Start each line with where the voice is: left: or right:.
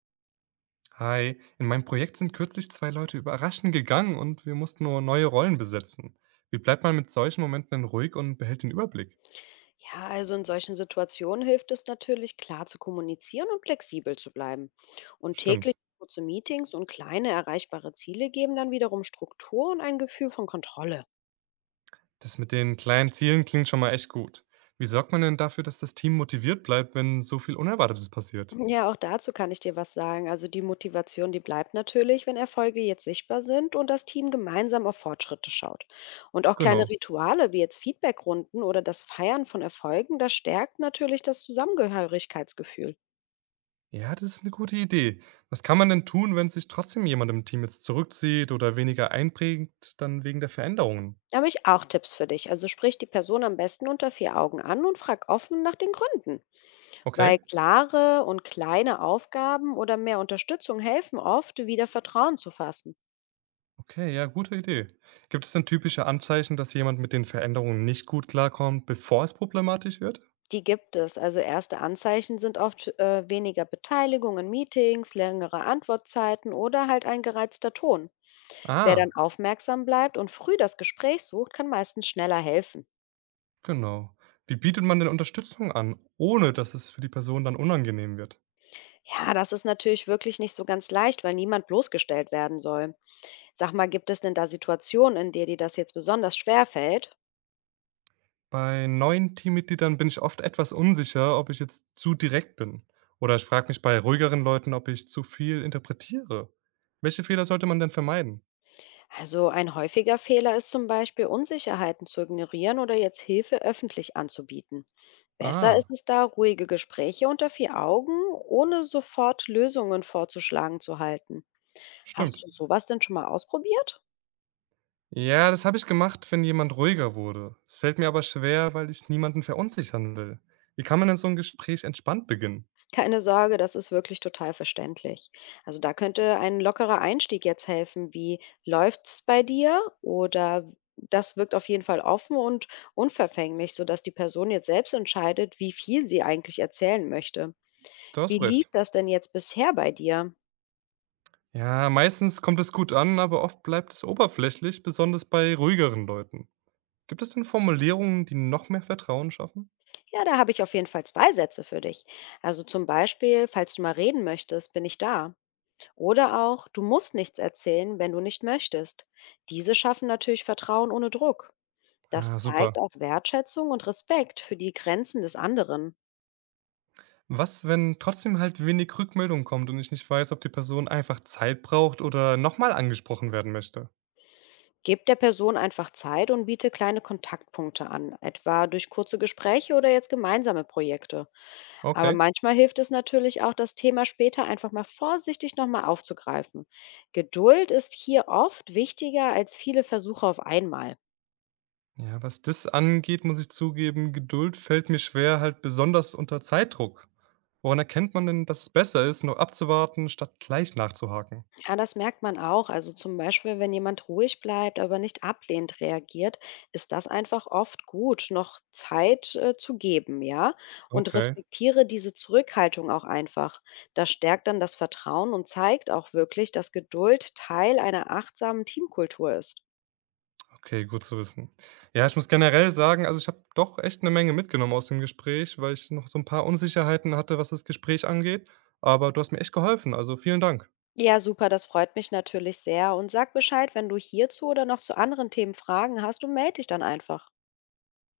right: Hi, in meinem Projekt sind kürzlich zwei Leute überraschend gegangen und wir mussten nur neue Rollen besetzen. Wie bleibt man mit solchen Momenten denn ruhig und behält den Überblick?
left: Ja, also in solchen Situationen hilft es natürlich, klar zu kommunizieren und flexibel zu bleiben. Und täglich
right: Stimmt.
left: kurze Meetings und kleine erreichbare Ziele geben dann wiederum Struktur und ein Gefühl von Kontrolle.
right: Das mit den kleinen Zielen klingt schon mal echt gut. Wie sorgt man denn dafür, dass das Team motiviert bleibt, wenn so viel Unerwartetes passiert?
left: Ja, auch dazu kann ich dir was sagen. Also die Motivation, die bleibt natürlich, wenn Erfolge jetzt sichtbar sind und das Team gemeinsam auf Fortschritte schaut. Und auch kleine
right: Genau.
left: Rituale wie jetzt Feedbackrunden oder das Feiern von Erfolgen, das stärkt natürlich das Zusammengehörigkeitsgefühl.
right: Ja, das ist eine gute Idee. Was kann man denn tun, wenn sich trotzdem jemand im Team jetzt zurückzieht oder weniger einprägt, dann wegen der Veränderungen?
left: Da habe ich auch Tipps für dich. Also sprich die Person am besten unter vier Augen an und frag offen nach den Gründen.
right: Okay.
left: Weil klare und kleine Aufgaben oder mehr Unterstützung helfen oft, wieder Vertrauen zu fassen.
right: Okay, ja, gute Idee. Gibt es denn typische Anzeichen, dass jemand mit den Veränderungen nicht gut klarkommt, bevor es problematisch wird?
left: Die gibt es. Also erste Anzeichen sind oft weniger Beteiligung in Meetings, längere Antwortzeiten oder halt ein gereizter Ton. Wer dann
right: Ah,
left: aufmerksam bleibt und früh das Gespräch sucht, kann meistens schneller helfen.
right: genau. Wie bietet man denn Unterstützung an, ohne dass es für die Person dann unangenehm wird?
left: Ja, das ist natürlich wirklich nicht so ganz leicht, weil niemand bloßgestellt werden soll. Sag mal, gibt es denn da Situationen, in der dir das jetzt besonders schwer fällt?
right: Bei neuen Teammitgliedern bin ich oft etwas unsicher, ob ich jetzt zu direkt bin. Oder ich frage mich bei ruhigeren Leuten, ob ich zu viel interpretiere. Welche Fehler sollte man denn vermeiden?
left: Also ein häufiger Fehler ist zum Beispiel, Unsicherheiten zu ignorieren oder jetzt Hilfe öffentlich anzubieten. Besser
right: Ah,
left: ist es da, ruhige Gespräche unter vier Augen, ohne sofort Lösungen vorzuschlagen zu halten.
right: stimmt.
left: Hast du sowas denn schon mal ausprobiert?
right: Ja, das habe ich gemacht, wenn jemand ruhiger wurde. Es fällt mir aber schwer, weil ich niemanden verunsichern will. Wie kann man denn so ein Gespräch entspannt beginnen?
left: Keine Sorge, das ist wirklich total verständlich. Also da könnte ein lockerer Einstieg jetzt helfen, wie läuft's bei dir? Oder das wirkt auf jeden Fall offen und unverfänglich, sodass die Person jetzt selbst entscheidet, wie viel sie eigentlich erzählen möchte.
right: Da hast
left: Wie
right: du
left: lief
right: recht.
left: das denn jetzt bisher bei dir?
right: Ja, meistens kommt es gut an, aber oft bleibt es oberflächlich, besonders bei ruhigeren Leuten. Gibt es denn Formulierungen, die noch mehr Vertrauen schaffen?
left: Ja, da habe ich auf jeden Fall zwei Sätze für dich. Also zum Beispiel, falls du mal reden möchtest, bin ich da. Oder auch, du musst nichts erzählen, wenn du nicht möchtest. Diese schaffen natürlich Vertrauen ohne Druck. Das
right: Ah,
left: zeigt
right: super.
left: auch Wertschätzung und Respekt für die Grenzen des anderen.
right: Was, wenn trotzdem halt wenig Rückmeldung kommt und ich nicht weiß, ob die Person einfach Zeit braucht oder nochmal angesprochen werden möchte?
left: Gebt der Person einfach Zeit und biete kleine Kontaktpunkte an, etwa durch kurze Gespräche oder jetzt gemeinsame Projekte. Aber
right: Okay.
left: manchmal hilft es natürlich auch, das Thema später einfach mal vorsichtig nochmal aufzugreifen. Geduld ist hier oft wichtiger als viele Versuche auf einmal.
right: Ja, was das angeht, muss ich zugeben, Geduld fällt mir schwer, halt besonders unter Zeitdruck. Woran erkennt man denn, dass es besser ist, noch abzuwarten, statt gleich nachzuhaken?
left: Ja, das merkt man auch. Also zum Beispiel, wenn jemand ruhig bleibt, aber nicht ablehnend reagiert, ist das einfach oft gut, noch Zeit zu geben, ja? Und
right: Okay.
left: respektiere diese Zurückhaltung auch einfach. Das stärkt dann das Vertrauen und zeigt auch wirklich, dass Geduld Teil einer achtsamen Teamkultur ist.
right: Okay, gut zu wissen. Ja, ich muss generell sagen, also ich habe doch echt eine Menge mitgenommen aus dem Gespräch, weil ich noch so ein paar Unsicherheiten hatte, was das Gespräch angeht. Aber du hast mir echt geholfen, also vielen Dank.
left: Ja, super, das freut mich natürlich sehr. Und sag Bescheid, wenn du hierzu oder noch zu anderen Themen Fragen hast und melde dich dann einfach.